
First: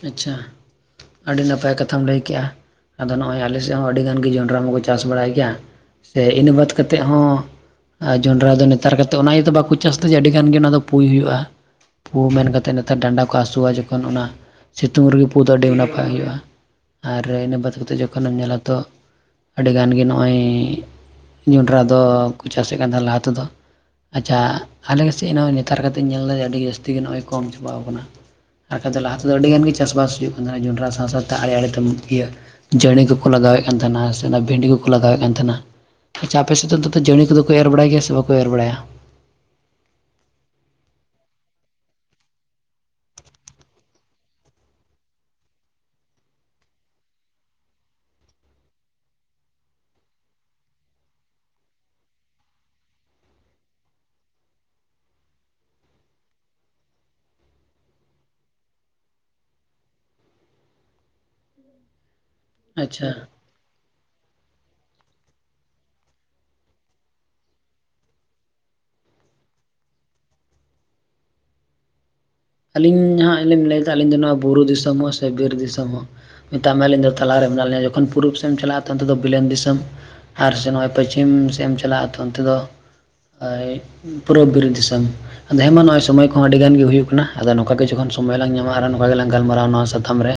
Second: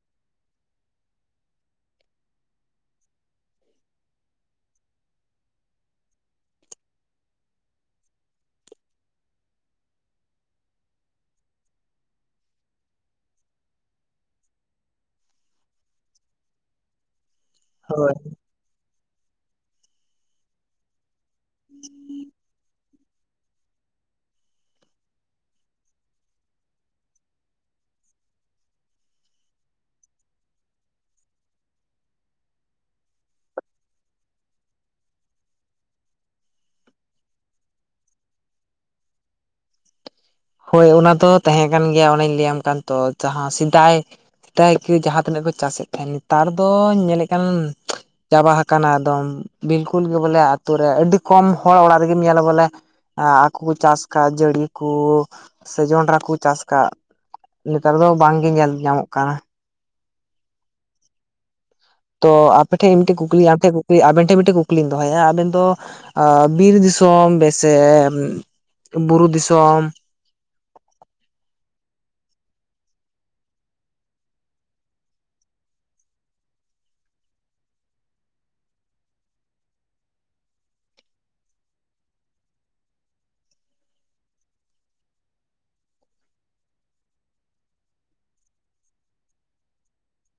Speaker 1: ᱟᱪᱪᱷᱟ, ᱟᱹᱰᱤ ᱱᱟᱯᱟᱭ ᱠᱟᱛᱷᱟᱢ ᱞᱟᱹᱭ ᱠᱮᱜᱼᱟ ᱾ ᱟᱫᱚ ᱱᱚᱜᱼᱚᱭ ᱟᱞᱮ ᱥᱮᱫ ᱦᱚᱸ ᱟᱹᱰᱤ ᱜᱟᱱ ᱜᱮ ᱡᱚᱱᱟᱰᱨᱟ ᱢᱟᱠᱚ ᱪᱟᱥ ᱵᱟᱲᱟᱭ ᱜᱮᱭᱟ ᱥᱮ ᱤᱱᱟᱹ ᱵᱟᱫ ᱠᱟᱛᱮᱫ ᱦᱚᱸ ᱟᱨ ᱡᱚᱱᱟᱰᱨᱟ ᱫᱚ ᱱᱮᱛᱟᱨ ᱠᱟᱛᱮᱫ ᱚᱱᱟ ᱤᱭᱟᱹᱛᱮ ᱵᱟᱠᱚ ᱪᱟᱥ ᱫᱟ ᱡᱮ ᱟᱹᱰᱤ ᱜᱟᱱ ᱜᱮ ᱚᱱᱟ ᱫᱚ ᱯᱩᱭ ᱦᱩᱭᱩᱜᱼᱟ ᱾ ᱯᱩ ᱢᱮᱱ ᱠᱟᱛᱮᱫ ᱱᱮᱛᱟᱨ ᱰᱟᱸᱱᱰᱟ ᱠᱚ ᱦᱟᱹᱥᱩᱣᱟ ᱡᱚᱠᱷᱚᱱ ᱚᱱᱟ ᱥᱤᱛᱩᱝ ᱨᱮ ᱜᱮ ᱯᱩ ᱫᱚ ᱟᱹᱰᱤ ᱱᱟᱯᱟᱭ ᱦᱩᱭᱩᱜᱼᱟ ᱟᱨ ᱤᱱᱟᱹ ᱵᱟᱫ ᱠᱟᱛᱮᱫ
Speaker 2: ᱦᱳᱭ
Speaker 1: ᱡᱚᱠᱷᱚᱱ ᱮᱢ ᱧᱮᱞᱟ ᱛᱚ ᱟᱹᱰᱤ ᱜᱟᱱ ᱜᱮ ᱱᱚᱜᱼᱚᱭ ᱡᱚᱱᱰᱟᱨᱟ ᱫᱚᱠᱚ ᱪᱟᱥ ᱮᱫ ᱠᱟᱱ [unintelligible] ᱞᱟᱦᱟ ᱛᱮ ᱫᱚ ᱾ ᱟᱪᱪᱷᱟ, ᱟᱞᱮ ᱜᱮᱥᱮᱡ ᱱᱚᱜᱼᱚᱭ ᱱᱮᱛᱟᱨ ᱠᱟᱛᱮᱧ ᱧᱮᱞ ᱫᱟ ᱟᱹᱰᱤ ᱡᱟᱹᱥᱛᱤ ᱜᱮ ᱱᱚᱜᱼᱚᱭ ᱠᱚᱢ ᱪᱟᱵᱟᱣ ᱠᱟᱱᱟ ᱾ ᱟᱨ ᱞᱟᱦᱟ ᱛᱮᱫᱚ ᱟᱹᱰᱤ ᱜᱟᱱ ᱜᱮ ᱪᱟᱥ ᱵᱟᱥ ᱦᱩᱭᱩᱜ ᱠᱟᱱ ᱡᱚᱱᱰᱟᱨᱟ ᱥᱟᱶ ᱥᱟᱶ ᱛᱮ ᱟᱲᱮ ᱟᱲᱮ ᱛᱮᱢ ᱤᱭᱟᱹ ᱡᱮᱸᱲᱮ ᱠᱚ ᱠᱚ ᱞᱟᱜᱟᱣ ᱮᱫ ᱠᱟᱱ ᱛᱟᱦᱮᱱᱟ ᱥᱮ ᱚᱱᱟ ᱵᱷᱤᱰᱤ ᱠᱚ ᱠᱚ ᱞᱟᱜᱟᱣ ᱮᱫ ᱠᱟᱱ ᱛᱟᱦᱮᱱᱟ ᱾ ᱟᱪᱪᱷᱟ ᱟᱯᱮ [unintelligible] ᱫᱚ ᱡᱮᱸᱲᱮ ᱠᱚᱫᱚ ᱠᱚ ᱮᱨ ᱵᱟᱲᱟᱭ ᱜᱮᱭᱟ ᱥᱮ ᱵᱟᱠᱚ ᱮᱨ ᱵᱟᱲᱟᱭᱼᱟ?
Speaker 2: ᱦᱳᱭ ᱚᱱᱟ ᱫᱚ ᱛᱟᱦᱮ ᱠᱟᱱ ᱜᱮᱭᱟ ᱚᱸᱱᱮᱧ ᱞᱟᱹᱭ ᱟᱢ ᱠᱟᱱ ᱛᱚ ᱡᱟᱸᱦᱟ ᱥᱤᱫᱟᱭ [unintelligible] ᱡᱟᱦᱟ ᱛᱤᱱᱟᱹᱜ ᱠᱚ ᱪᱟᱥ ᱮᱫ ᱛᱟᱦᱮᱱ ᱱᱮᱛᱟᱨ ᱫᱚ ᱧᱮᱞ ᱮᱫ ᱠᱟᱱ ᱪᱟᱵᱟ ᱦᱟᱠᱟᱱᱟ ᱟᱫᱚᱢ ᱵᱤᱞᱠᱩᱞ ᱜᱮ ᱵᱚᱞᱮ ᱟᱛᱳ ᱨᱮ ᱟᱹᱰᱤ ᱠᱚᱢ ᱦᱚᱲ ᱚᱲᱟᱜ ᱨᱮ ᱜᱮᱢ ᱧᱮᱞᱟ ᱵᱚᱞᱮ ᱟᱠᱚ ᱠᱩ ᱪᱟᱥ ᱠᱟᱜ ᱡᱟᱹᱲᱤ ᱠᱩ ᱥᱮ ᱡᱚᱱᱰᱟᱨᱟ ᱠᱚ ᱪᱟᱥ ᱠᱟᱜ ᱱᱮᱛᱟᱨ ᱫᱚ ᱵᱟᱝ ᱜᱮ ᱧᱮᱞ ᱧᱟᱢᱚᱜ ᱠᱟᱱᱟ ᱾ ᱛᱚ ᱟᱯᱮ ᱴᱷᱮᱡ ᱢᱤᱫ
Speaker 1: ᱟᱪᱪᱷᱟ
Speaker 2: ᱴᱮᱡ ᱠᱩᱠᱞᱤ ᱟᱢ ᱴᱷᱮᱡ ᱟᱵᱮᱱ ᱴᱷᱮᱱ ᱢᱤᱫ ᱴᱮᱱ ᱠᱩᱠᱞᱤᱧ ᱫᱚᱦᱚᱭᱼᱟ ᱟᱵᱮᱱ ᱫᱚ ᱵᱤᱨ ᱫᱤᱥᱚᱢ ᱵᱮᱥᱮ [unintelligible] ᱵᱩᱨᱩ ᱫᱤᱥᱚᱢ?
Speaker 1: ᱟᱹᱞᱤᱧ ᱦᱟᱸᱜ [unintelligible] ᱫᱟᱞᱤᱧ ᱫᱚ ᱱᱚᱣᱟ ᱵᱩᱨᱩ ᱫᱤᱥᱚᱢ ᱦᱚᱸ ᱥᱮ ᱵᱤᱨ ᱫᱤᱥᱚᱢ ᱦᱚᱸ ᱾ ᱢᱮᱛᱟᱜ ᱢᱮ ᱟᱹᱞᱤᱧ ᱫᱚ ᱛᱟᱞᱟ ᱨᱮ ᱢᱮᱱᱟᱜ ᱞᱤᱧᱟ ᱡᱚᱠᱷᱚᱱ ᱯᱩᱨᱩᱵ ᱥᱮᱫ ᱮᱢ ᱪᱟᱞᱟᱜᱼᱟ ᱛᱚᱠᱷᱚᱱ ᱫᱚ ᱵᱤᱞᱮᱱ ᱫᱤᱥᱚᱢ ᱾ ᱟᱨ ᱥᱮ ᱱᱚᱜᱼᱚᱭ ᱯᱟᱪᱷᱤᱢ ᱥᱮᱜ ᱮᱢ ᱪᱟᱞᱟᱜᱼᱟ ᱛᱚ ᱚᱱᱛᱮ ᱫᱚ ᱯᱩᱨᱟᱹ ᱵᱩᱨᱩ ᱫᱤᱥᱚᱢ ᱟᱫᱚ ᱦᱮᱸᱢᱟ ᱱᱚᱜᱼᱚᱭ ᱥᱚᱢᱳᱭ ᱠᱚᱦᱚᱸ ᱟᱹᱰᱤ ᱜᱟᱱ ᱜᱮ ᱦᱩᱭᱩᱜ ᱠᱟᱱᱟ ᱾ ᱟᱫᱚ ᱱᱚᱝᱠᱟ ᱜᱮ ᱡᱚᱠᱷᱚᱱ ᱥᱚᱢᱳᱭ ᱞᱟᱝ ᱧᱟᱢᱟ ᱟᱨ ᱱᱚᱝᱠᱟ ᱜᱮ ᱞᱟᱝ ᱜᱟᱞ ᱢᱟᱨᱟᱣᱟ ᱱᱚᱣᱟ ᱥᱟᱛᱟᱢ ᱨᱮ,